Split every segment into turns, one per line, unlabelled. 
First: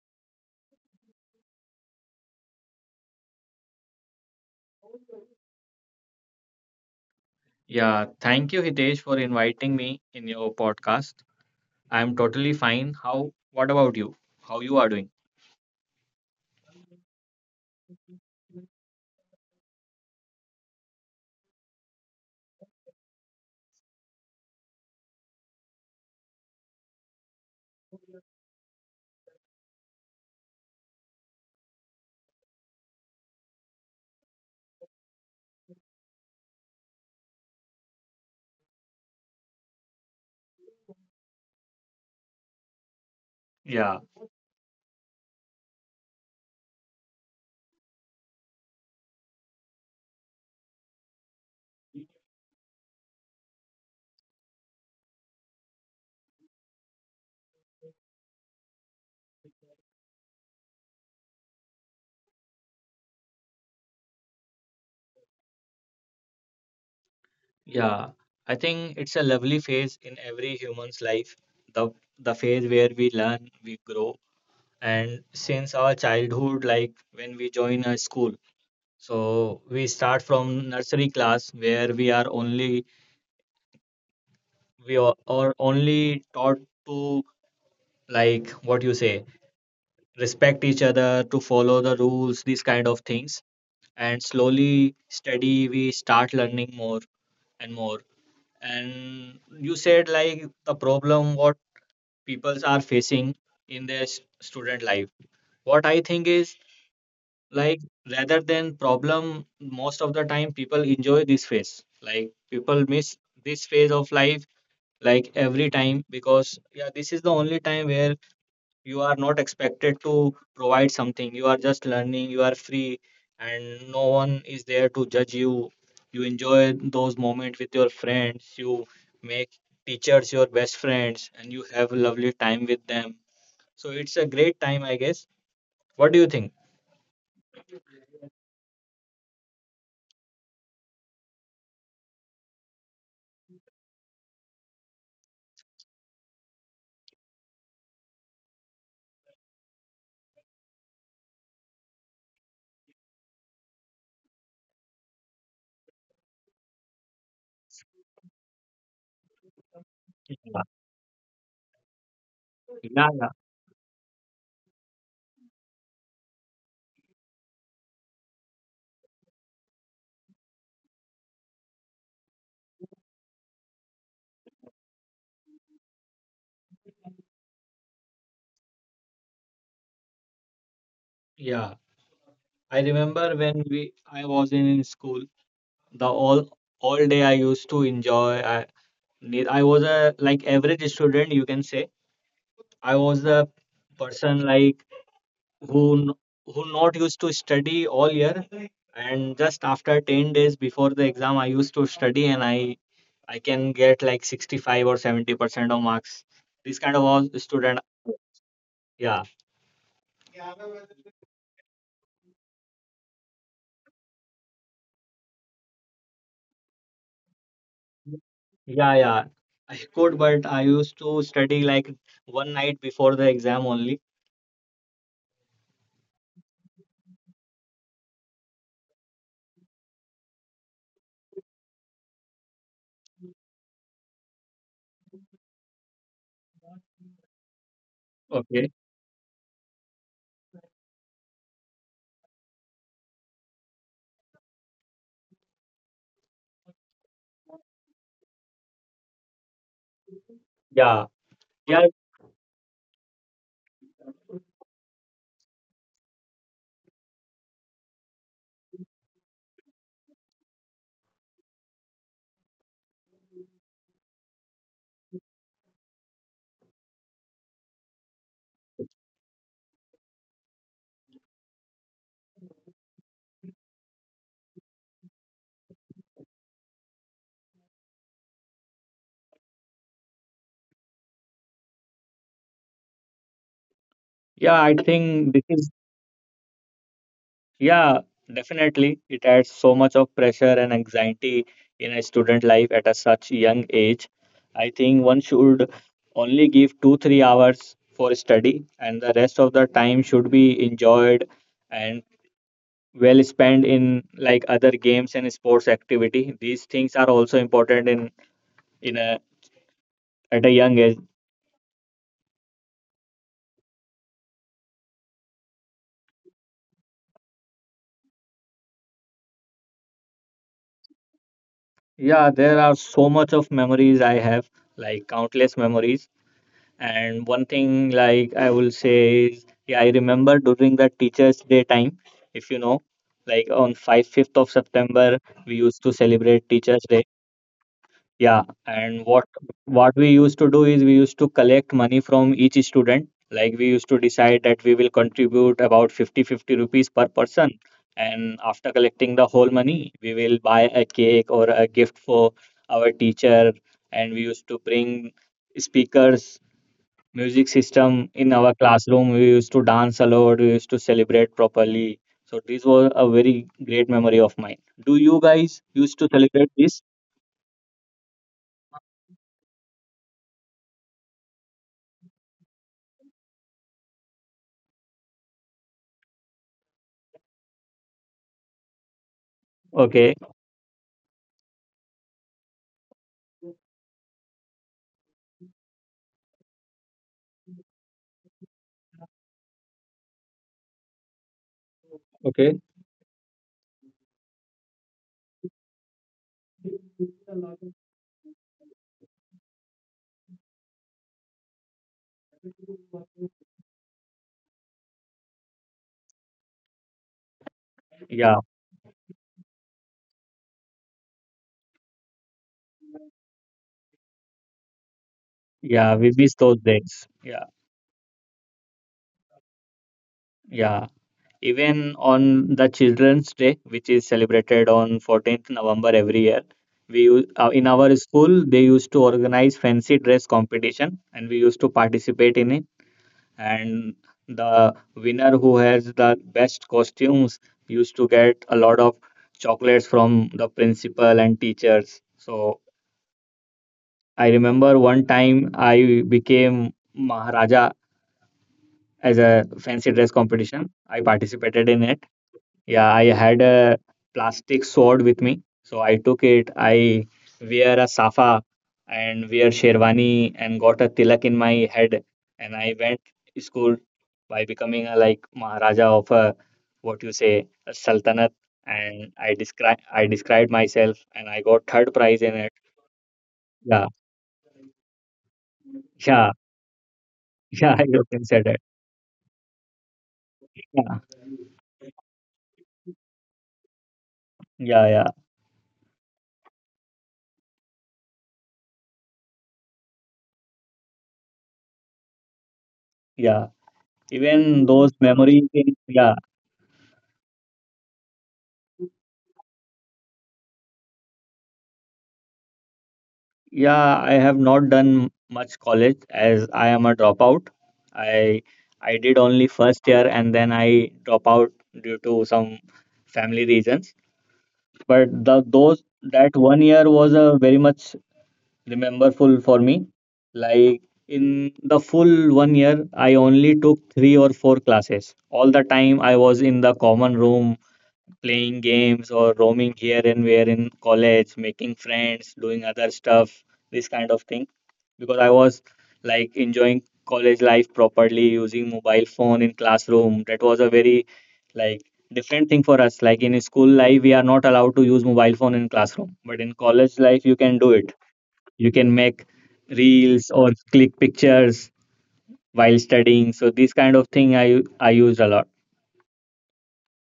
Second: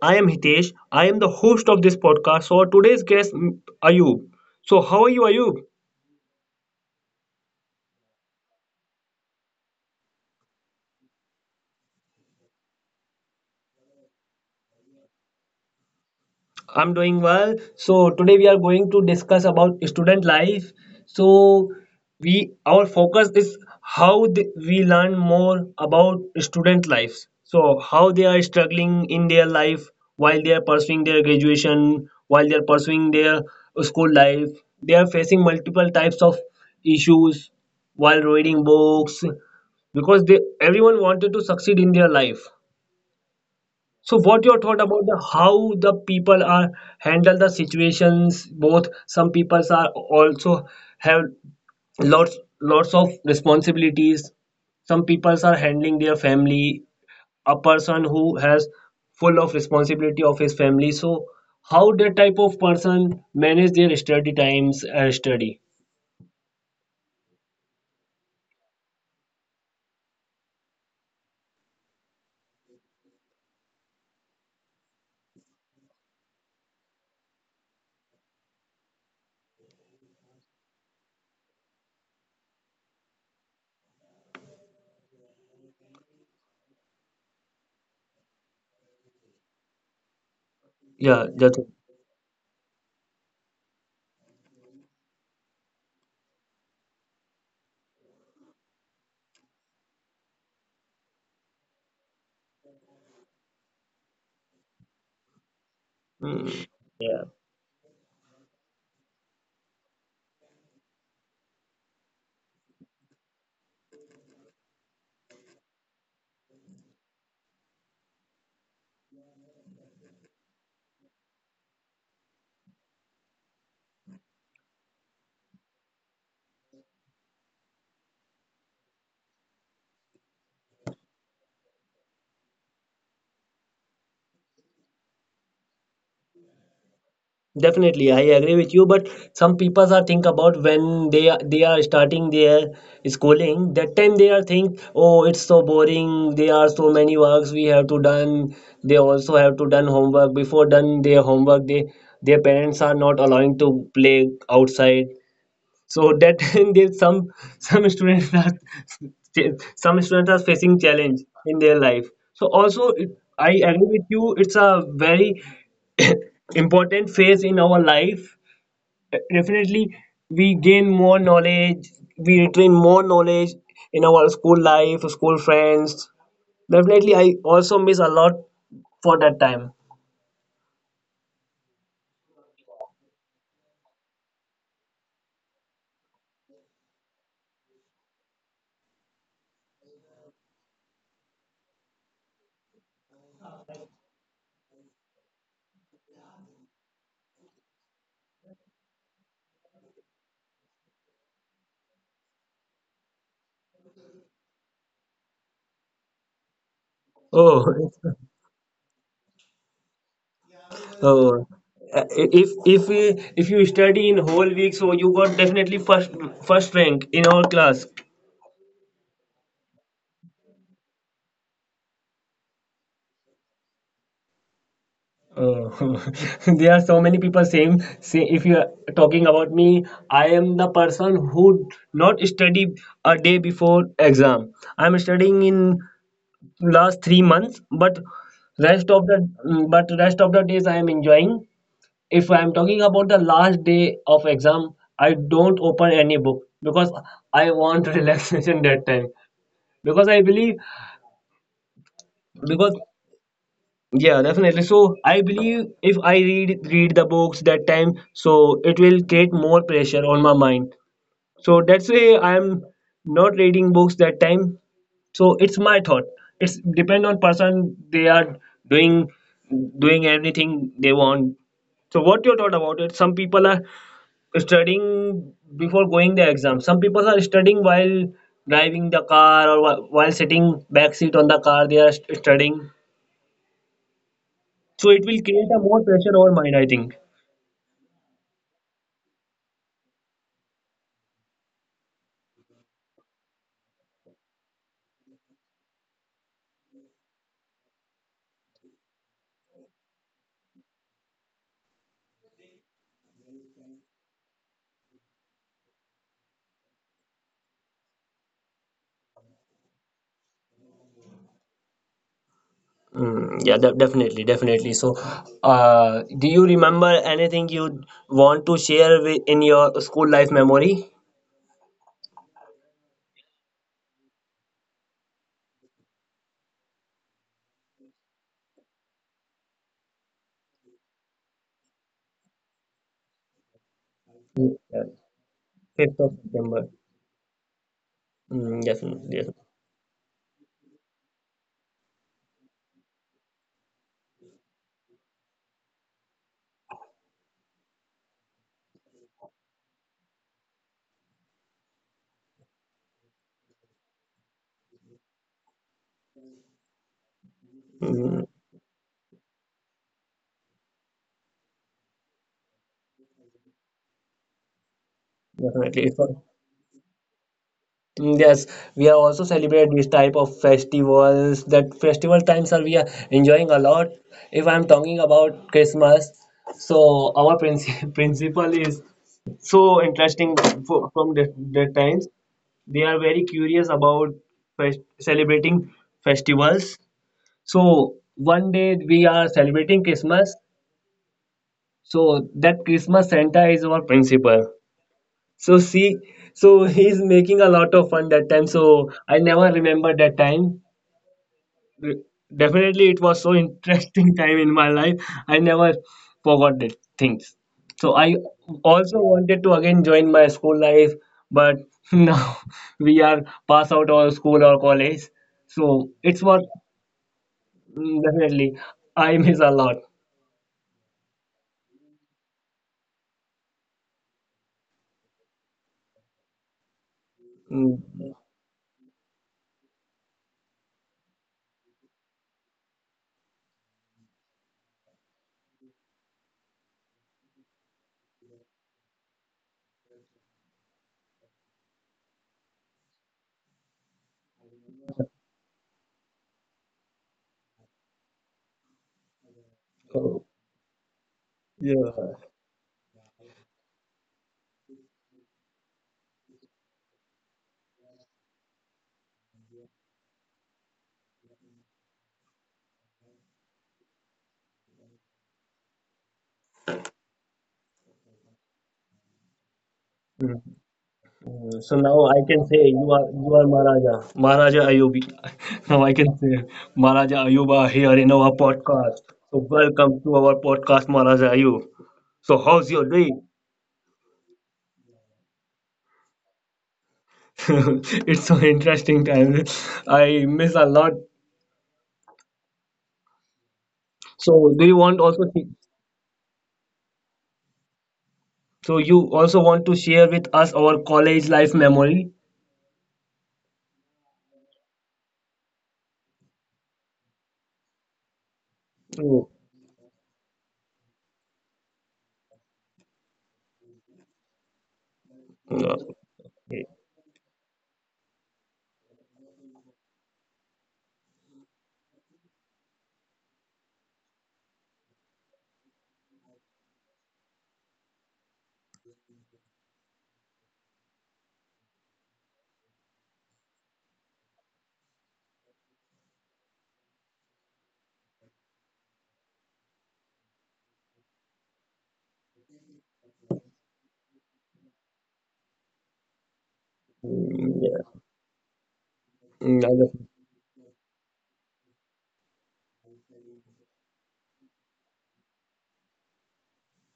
I am Hitesh. I am the host of this podcast. So, our today's guest, Ayub. So, how are you, Ayub?
Yeah, thank you, Hitesh, for inviting me in your podcast. I'm totally fine. What about you? How you are doing?
I'm doing well. So today we are going to discuss about student life. So we our focus is how we learn more about student lives. So how they are struggling in their life while they are pursuing their graduation, while they are pursuing their school life. They are facing multiple types of issues while reading books because they everyone wanted to succeed in their life,
Yeah,
so what your thought about the how the people are handle the situations? Both some people are also have lots of responsibilities. Some people are handling their family. A person who has full of responsibility of his family. So how that type of person manage their study times and study?
yeah. I think it's a lovely phase in every human's life. The the phase where we learn, we grow, and since our childhood, like when we join a school, so we start from nursery class where we are only taught to, like what you say, respect each
Yeah,
other, to
that's.
follow the rules, these kind of things. And slowly, steady, we start learning more and more. And you said like the problem what peoples are facing in their student life. What I think is,
Mm, yeah.
like, rather than problem, most of the time people enjoy this phase. Like, people miss this phase of life like every time because, yeah, this is the only time where you are not expected to provide something, you are just learning, you are free, and no one is there to judge you. You enjoy those moments with your friends. You make teachers your best friends, and you have a lovely time with them. So it's a great time, I guess. What do you think?
Definitely, I agree with you. But some people are think about when they are starting their schooling. That time they are think, oh, it's so boring. There are so many works we have to done. They also have to done homework. Before done their homework, they their parents are not allowing to play outside, so that there's some students are some students
Yeah,
are
yeah,
facing challenge in their life, so also
yeah.
it, I agree with you, it's a very important phase in our life, definitely. We gain more knowledge, we retain more knowledge in our school life, school friends. Definitely I also miss a lot for that time.
Yeah, I remember, when we I was in school. The all all day I used to enjoy. I was a like average student, you can say. I was a person like who n- who not used to study all year, and just after 10 days before the exam, I used to study, and I can get like 65% or 70% of marks. This kind of was
Oh,
student, yeah.
so, uh, if we if you study in whole week, so you got definitely first rank in our class.
Yeah, yeah, I could, but I used to study like one night before the exam only.
Uh, there are so many people saying, say if you are talking about me, I am the person who not study a day before exam. I'm studying in last 3 months, but rest
Okay.
of the but rest of the days I am enjoying. If I'm talking about the last day of exam, I don't open any book because I want relaxation that time because I believe.
Yeah, yeah,
Because, yeah, definitely. So I believe if I read the books that time, so it will create more pressure on my mind, so that's why I'm not reading books that time. So it's my thought, it's depend on person, they are doing doing everything they want. So what your thought about it? Some people are studying before going the exam, some people are studying while driving the car or while sitting back seat on the car they are studying,
yeah. I
so
think
it
this
will
is,
create a more pressure over mind I think.
yeah, definitely. It adds so much of pressure and anxiety in a student life at a such young age. I think one should only give 2, 3 hours for study, and the rest of the time should be enjoyed and well spent in like other games and sports activity. These things are also important in a at a young age.
Mm, yeah, definitely, definitely. So, do you remember anything you want to share with in your school life memory?
Yeah, there are so much of memories I have, like countless memories. And one thing like I will say is, yeah, I remember during the Teachers' Day time. If you know, like on five fifth of
Yeah,
September, we used to
5th of
celebrate
September.
Teachers' Day. Yeah.
Mm,
And
definitely, yes.
what we used to do is, we used to collect money from each student. Like we used to decide that we will contribute about 50 50 rupees per person. And after collecting the whole money, we will buy a cake or a gift for our teacher. And we used to bring speakers, music
Mm,
system in our classroom. We used to dance a lot. We used to celebrate properly. So this was a very great memory of mine. Do you guys
definitely. It was.
used to celebrate this?
Mm, yes, we are also celebrate these type of festivals. That festival times are we are enjoying a lot. If I'm talking about Christmas, so our principal is so
Okay.
interesting from the times. They are very curious about celebrating festivals. So one day we are celebrating Christmas.
Okay.
So that Christmas Santa is our principal. So see, so he's making a lot of fun that time. So I never remember that time. Re- Definitely, it was so interesting time in my life. I never
Yeah.
forgot that things. So I also wanted to again join my school life, but now we are pass out of
Yeah. We
school
miss
or
those
college.
days. Yeah.
So it's what, mm, definitely,
Yeah.
I miss a lot.
Even on the Children's Day, which is celebrated on 14th November every year, in our school they used to organize
Mm,
fancy dress competition, and we used to participate in it. And the winner who has the best costumes used to get a lot of chocolates from the principal and teachers. So I remember one time I became Maharaja. As a fancy dress competition, I participated
so,
in it. Yeah, I
yeah,
had a plastic sword with me, so I took it. I wear a safa and wear sherwani and got a tilak in my head, and I went school by becoming a like Maharaja of a, what you say, a sultanat. And I
mm.
described myself, and I
So
got
now
third
I
prize
can
in
say
it.
you are Maharaja,
Yeah,
Maharaja Ayubi. Now I can
yeah,
say Maharaja Ayuba
yeah. I
here in
often
our
said it.
podcast. So welcome to our
Yeah,
podcast, Maharaja Ayub. So how's your day?
yeah, yeah,
It's so interesting time. I miss a lot.
yeah.
So do you
Even
want
those
also?
memories, yeah.
So you also want to share with us our college life memory?
Yeah, I have not done much college as I am a dropout. I I
Oh,
did only first year and then I drop out due to some family reasons. But the those that
okay.
one year was a very much rememberful for me. Like in the full one year, I only took three or four classes. All the time I was in the common room playing games or roaming here and where in college, making friends, doing other stuff, this kind of thing. Because I was, like, enjoying college life properly, using mobile phone in classroom. That was a very, like, different thing for us. Like in school life, we are not allowed to use mobile phone in classroom, but in college life, you can do
Mm,
it.
yeah.
You can make
Mm, I understand.
reels or click pictures while studying. So this kind of thing I used a lot.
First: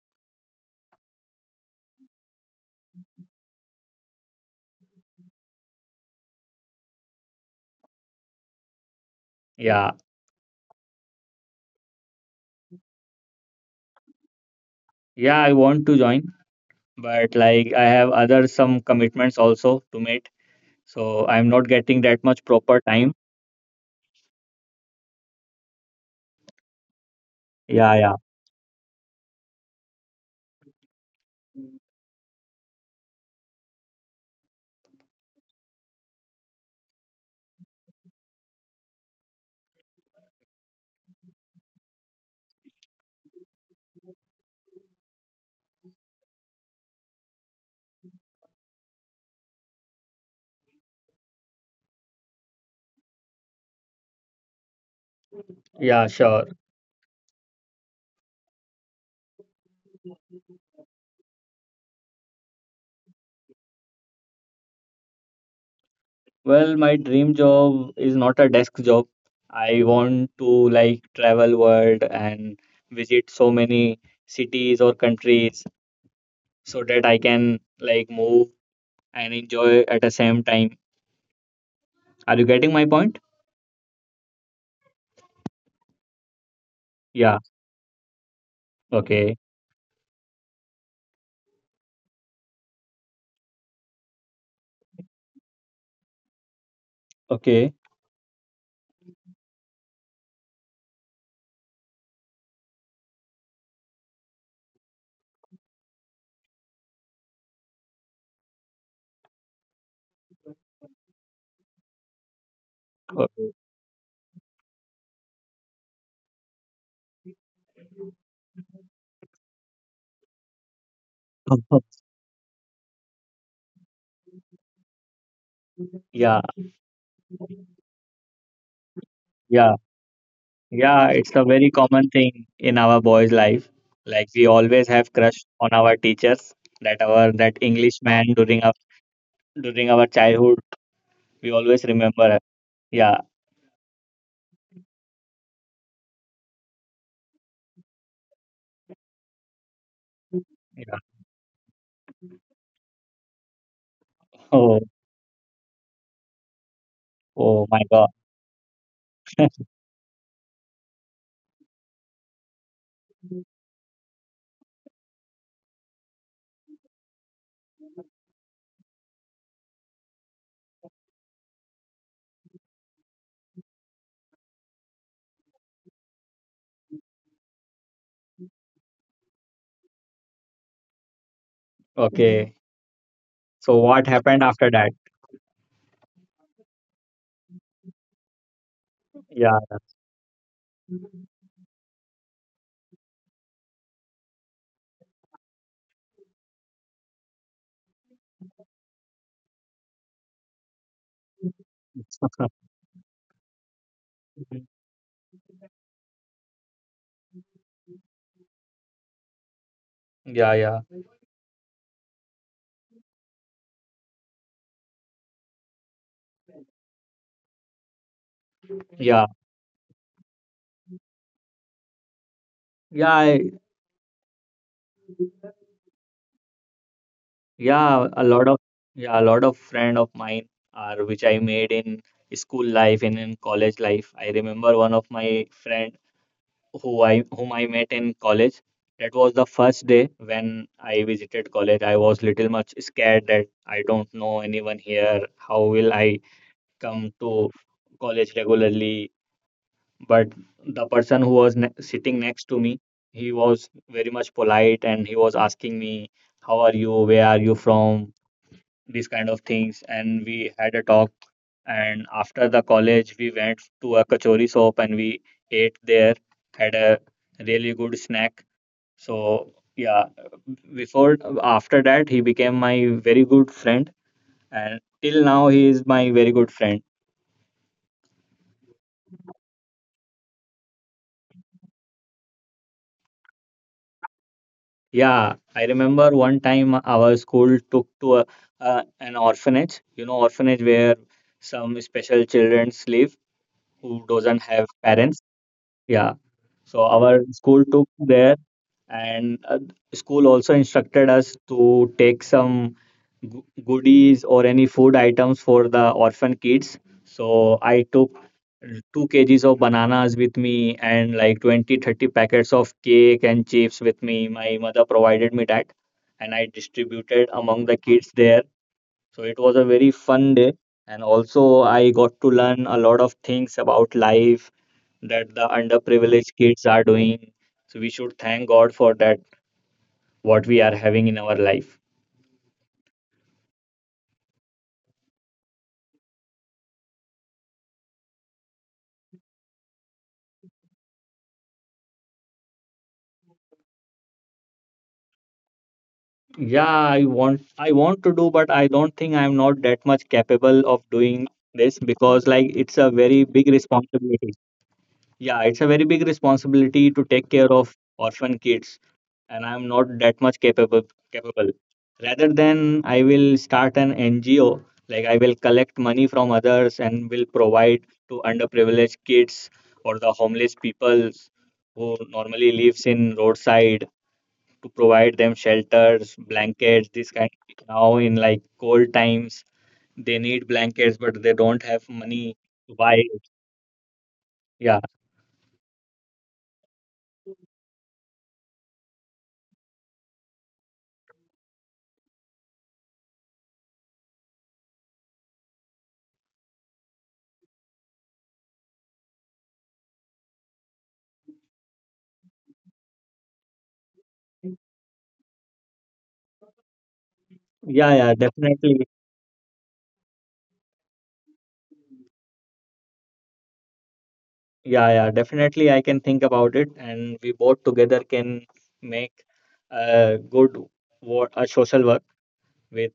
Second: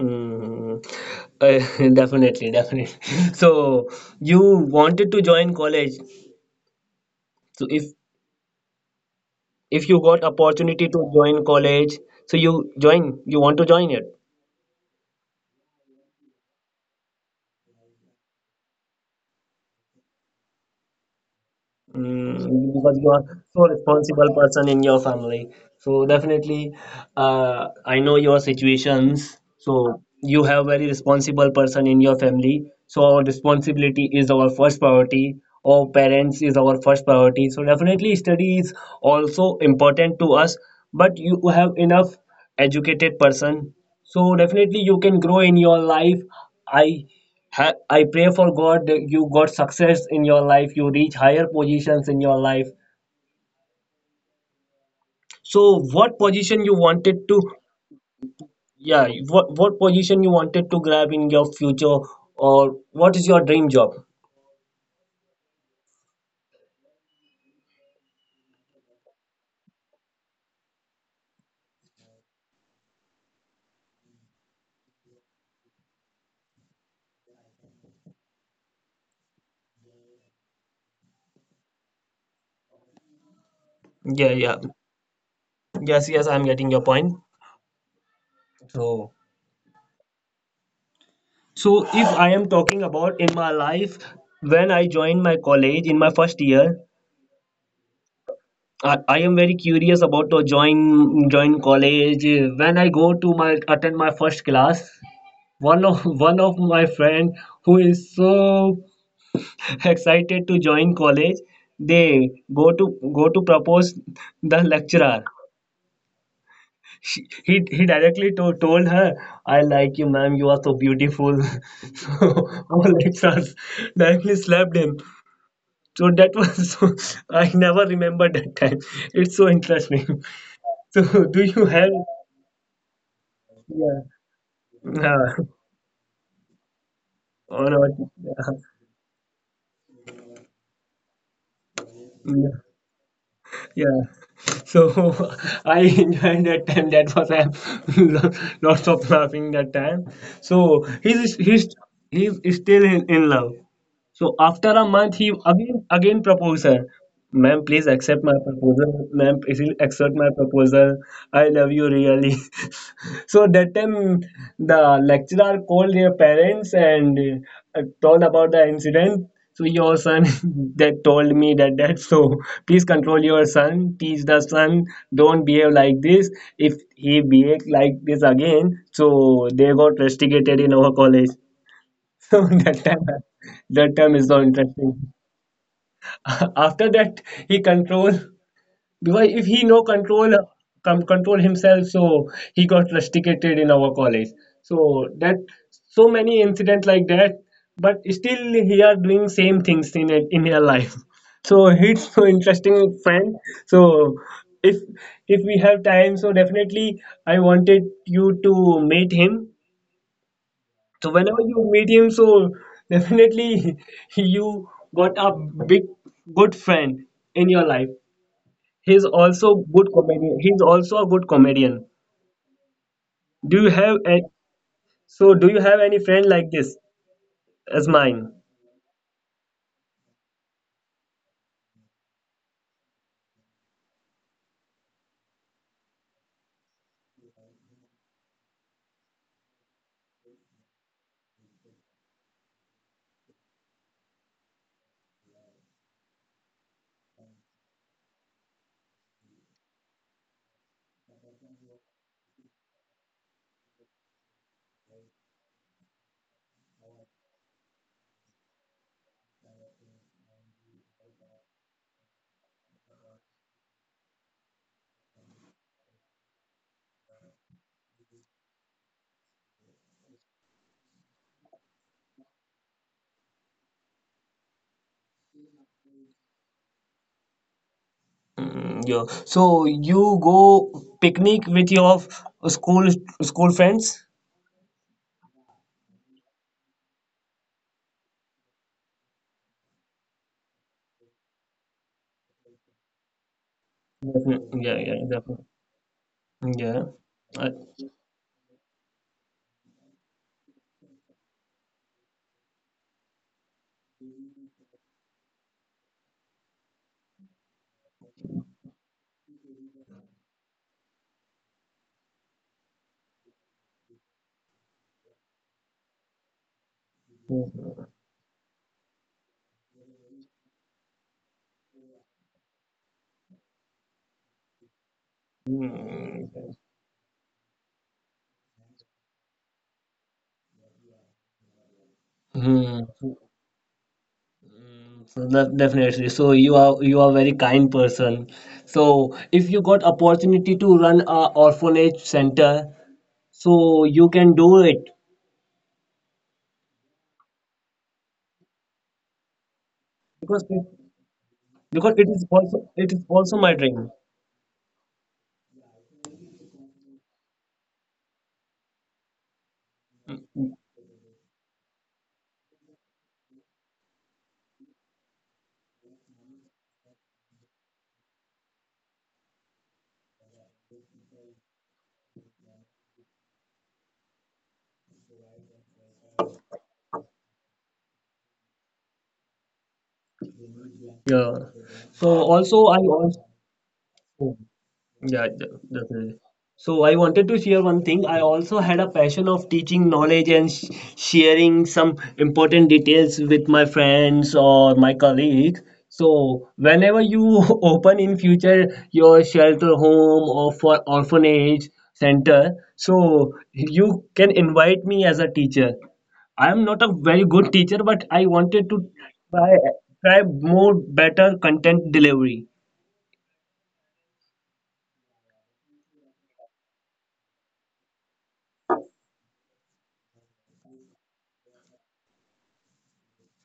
Hmm. uh, definitely, definitely. So you wanted to join college. So if
Yeah.
you got opportunity to join college, so you join, you want to join it.
Yeah, I want to join, but like I have other some commitments also to meet, so I'm not getting that
Mm,
much
because you
proper
are
time.
so responsible person in your family. So definitely,
Yeah, yeah.
I know your situations. So you have very responsible person in your family. So our responsibility is our first priority. Our parents is our first priority. So definitely, study is also important to us. But you have enough educated person. So definitely, you can grow in your life. I I pray for God that you got success in your life, you reach higher positions in your life. So,
Yeah,
what
sure.
position you wanted to, yeah, what position you wanted to grab in your future, or what is your dream job?
Well, my dream job is not a desk job. I want to, like, travel world and visit so many cities or countries so that I can, like, move and enjoy at the same time. Are you getting my point?
Yeah, yeah, yes, yes, I'm getting your point.
Yeah.
So,
Okay.
so if I am talking about in my life, when I joined my college in my first year,
Okay.
I am very curious about to join college. When I go to my attend my first class, one of one of my friend who is so excited to join college, they go to propose
Okay.
the lecturer. She, he directly to, told her, "I like you ma'am, you are so beautiful." So our lecturers directly slapped him. So that was so,
Yeah.
I never remember that time, it's so interesting.
Yeah.
So do
Yeah,
you
it's a
have,
very common thing in our boys'
yeah,
life. Like we always
yeah,
have crush on our teachers. That our
or not,
that English man
yeah.
during our childhood, we always
Yeah.
remember. Yeah,
Yeah. So I enjoyed that time. That was a lots of laughing that time. So
yeah.
he's he's still in love. So after a
Oh,
month, he again proposed her. Ma'am, please
oh my
accept my
God.
proposal. Ma'am, please accept my proposal. I love you really. So that time, the lecturer called their parents and, told about the incident. So your son that told me that that, so please control your son, teach the son, don't behave like this. If he behave like this again, so they got castigated in our college. So
Okay.
that time
So
is so
what happened
interesting.
after that?
After that, he control, because if he no
Yeah.
control, control himself, so he got rusticated in our college. So that so many incident like that, but still he are doing same things in it in her life. So it's so interesting, friend. So if if we have time, so definitely I wanted you to meet him, so
Yeah, yeah,
whenever you meet him, so definitely you got a big good friend in your life. He's also
yeah,
good comedian. He's also a good comedian.
yeah,
Do you have a, so do you have any friend like this as
yeah.
mine?
A lot of yeah, a lot of friend of mine are which I made in school life and in college life. I remember one of my friend, whom I met in college. That was the first day when I visited college. I was little much scared that I don't know anyone here. How will I come to college regularly? But the person who was sitting next to me, he was very much polite and he was asking me, "How are you? Where are you from?" These kind of things, and we had a talk. And after the college, we went to a kachori shop, and we ate there. Had a really good snack. So, yeah, before after that he became my very good friend, and till now he is my very good friend.
Mm, yeah. So you go picnic with your school friends?
Yeah, I remember one time our school took to an orphanage. You know, orphanage where some special children live who doesn't
Definitely.
have
Yeah, yeah,
parents.
definitely.
Yeah.
Yeah.
So our
I-
school took there, and school also instructed us to take some goodies or any food items for the orphan kids. So I took 2 kgs of bananas with me and like 20, 30 packets of cake and chips with me. My mother provided me that, and I distributed among the kids there. So it was a very fun day. And also, I got to learn a lot of things about life that the underprivileged kids are doing. So we should thank God for that what we are having in our life.
Hmm. So that definitely. So you are very kind person. So if you got opportunity to run a orphanage center, so you can do it
Yeah, I want to do, but I don't think I'm not that much capable
because
of
it,
doing this,
because
because
it is
like it's
also
a
it is
very big
also my dream.
responsibility. Yeah, it's a very big responsibility to take care of orphan kids, and I'm not that much capable. Capable. Rather than I will start an NGO, like I will collect money from others and will provide to underprivileged kids or the homeless people who normally lives in roadside, to provide them shelters, blankets, this kind. Now in like cold times, they need
Yeah.
blankets, but they
So
don't have
also I
money
also,
to buy it.
yeah,
Yeah,
definitely. So I wanted to share one thing. I also had a passion of teaching knowledge and sh sharing some important details with my friends or my colleagues. So whenever you open in future your shelter home or for orphanage center, so you can invite me as a teacher. I am not a very good teacher, but I
yeah, yeah,
wanted to
definitely.
try, try more better content delivery.
Yeah, yeah, definitely. I can think about it, and we both together can make a good, what, a social work with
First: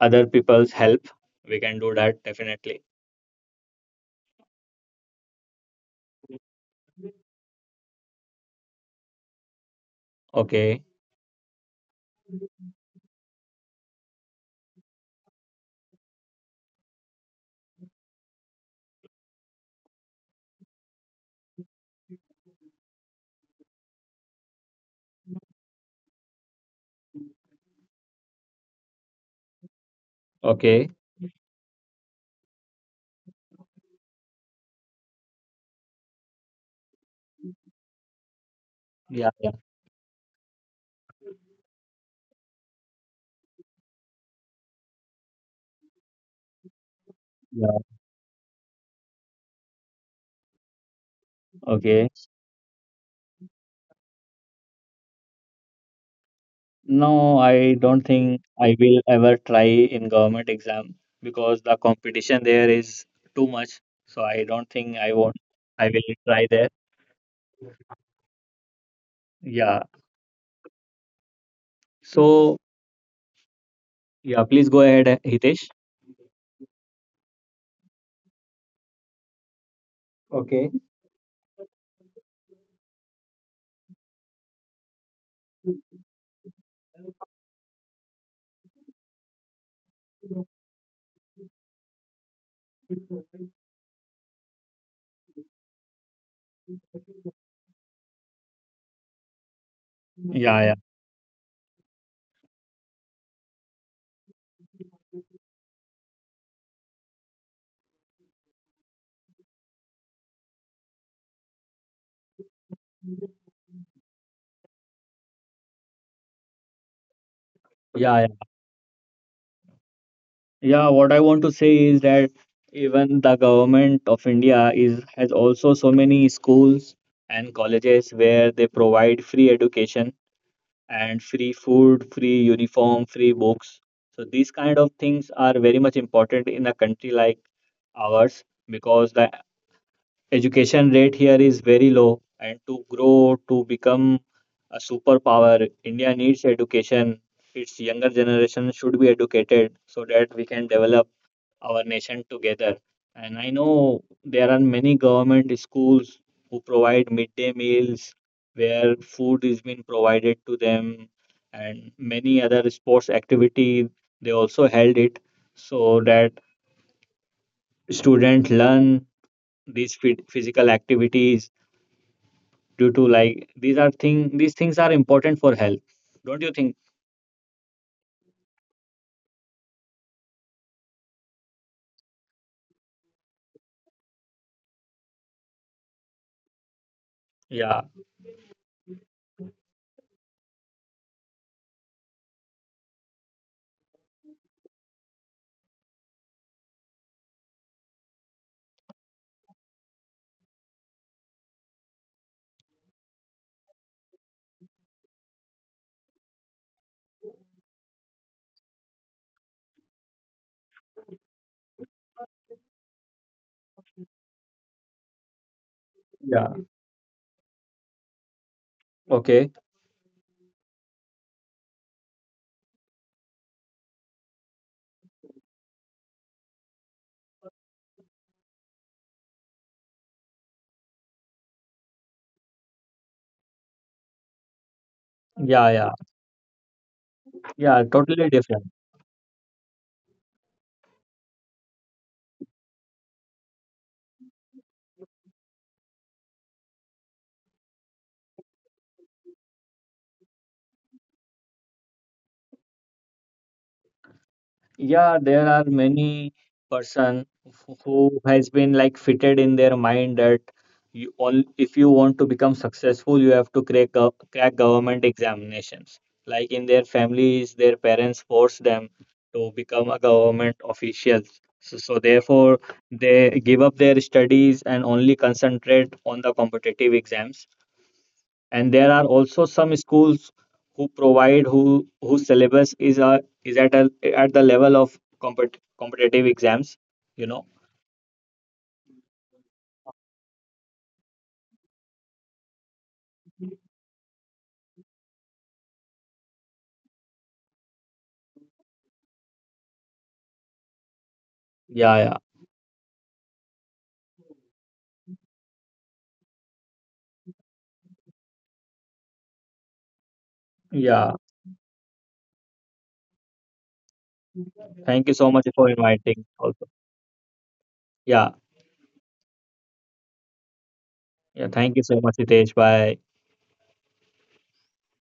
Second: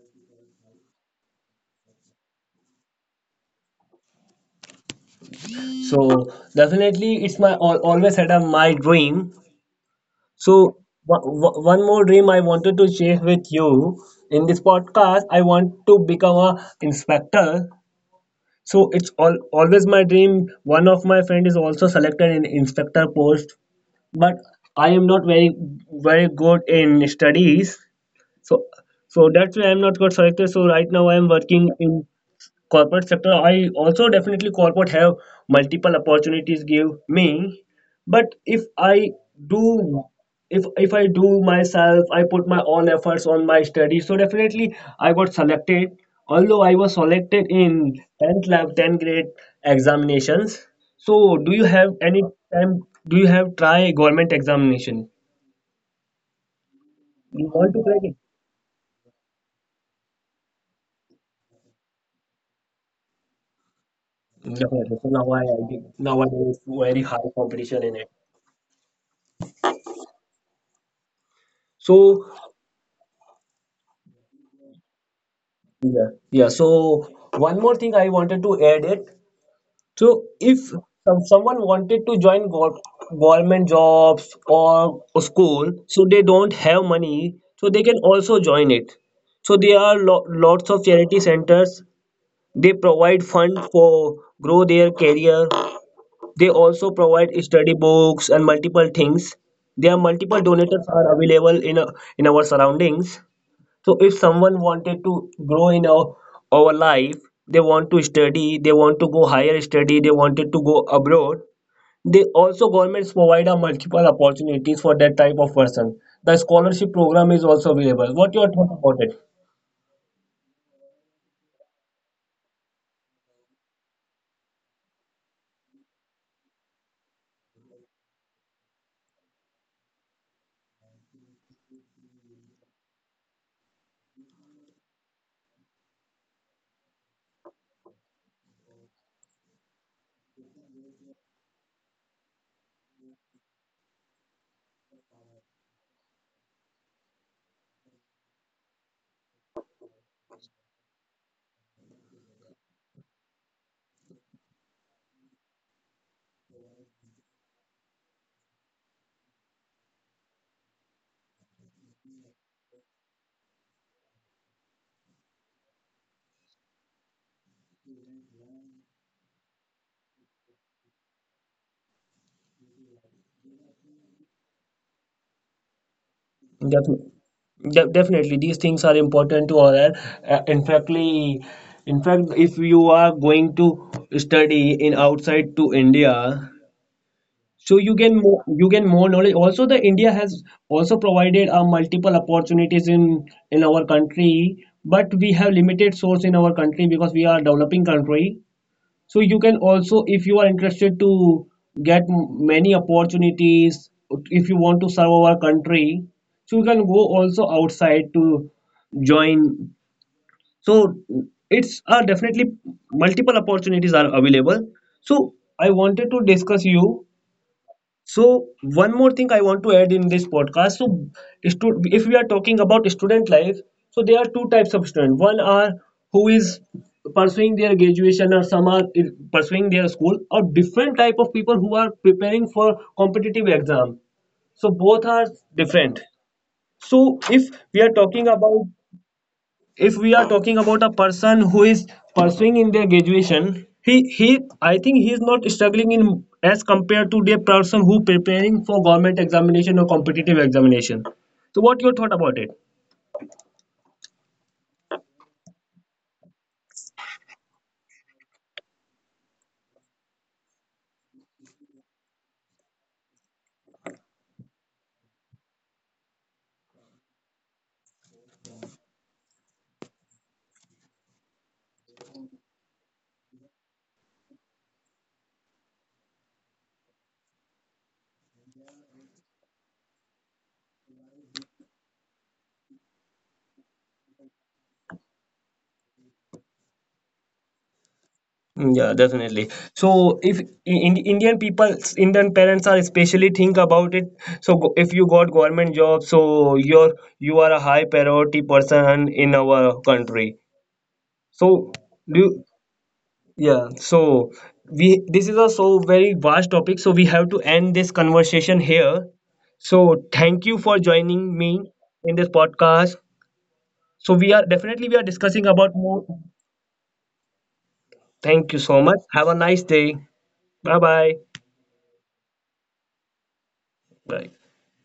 other people's help. We can do that definitely.
So definitely, it's my al always had a my dream. So
Okay,
one more dream I wanted to share with you in this podcast. I want to become a inspector. So it's all always my dream. One of my friend is also selected in inspector post, but I am not very good in studies. So so that's why I'm not got selected. So
okay,
right now I am working in corporate sector. I also, definitely, corporate have multiple opportunities give me, but
yeah, yeah,
do if I do myself, I put my all efforts on my study, so definitely I got selected, although I was selected
yeah,
in 10th lab 10th grade examinations. So do you have
okay.
any time, do you have try government examination,
No,
you
I
want to
don't
crack it?
think I will ever try in government exam because the competition there is too much. So I don't think
Definitely,
I
so
won't.
now I
I will try there.
nowadays very high competition in it.
Yeah.
So
So, yeah, please go ahead, Hitesh.
yeah, yeah. So one more thing I wanted to add it. So
Okay.
if some, someone wanted to join government jobs or school, so they don't have money, so they can also join it. So there are lo lots of charity centers. They provide fund for grow their career. They also provide study books and multiple things. There are
Yeah,
multiple
yeah.
donators are available in a, in our surroundings, so if someone wanted to grow in our life, they want to study, they want to go higher study, they wanted to go abroad, they also governments provide a multiple opportunities for that type of person. The scholarship program
Yeah,
is
yeah.
also available. What your thought about it?
Yeah, what I want to say is that even the government of India is has also so many schools and colleges where they provide free education and free food, free uniform, free books. So these kind of things are very much important in a country like ours because the education rate here is very low, and to grow to become a superpower, India needs education. Its younger generation should be educated so that we can develop our nation together. And I know there are many government schools who provide midday meals where food is being provided to them, and many other sports activity they also held it so that students learn these physical activities due to like these things are important for health. Don't you think?
Definitely. Definitely these things are important to all that, in factly, in fact if you are going to study in outside to India,
Yeah,
so you gain more knowledge. Also the India has also provided, multiple opportunities in our country, but we have limited source in our country because we are a developing country. So you can also, if you are interested to get many opportunities, if you want to serve our country, so you can go also outside to join. So it's, definitely multiple opportunities are available, so I
yeah.
wanted to discuss you. So
Okay.
one more thing I want to add in this podcast. So if we are talking about student life, so there are two types of student. One are who is pursuing their graduation, or some are pursuing their school, or different type of people who are preparing for competitive exam, so both
Yeah,
are
yeah,
different. So
yeah,
if
totally
we are
different.
talking about if we are talking about a person who is pursuing in their graduation, he I think he is not struggling in as compared to the person who preparing for government examination or competitive examination. So what your thought about it?
Yeah, there are many person who has been like fitted in their mind that you on if you want to become successful, you have to crack government examinations. Like in their families, their parents force them to become a government official. So therefore, they give up their studies and only concentrate on the competitive exams. And there are also some schools who provide who whose syllabus is a is at a, at the level of competitive exams you know
Yeah, definitely. So if in, Indian people, Indian parents are especially think about it. So if you got government job, so you're you are a high priority person in our country.
yeah,
So
yeah,
do, yeah, so we this is a so very vast topic, so we have to end this conversation here. So thank you for
yeah,
joining me in this podcast. So we are
thank
definitely
you
we are
so much
discussing
for
about
inviting
more.
also. Yeah,
Thank you so much. Have a nice day. Bye bye.
yeah, thank you so much, Hitesh. Bye.
Bye.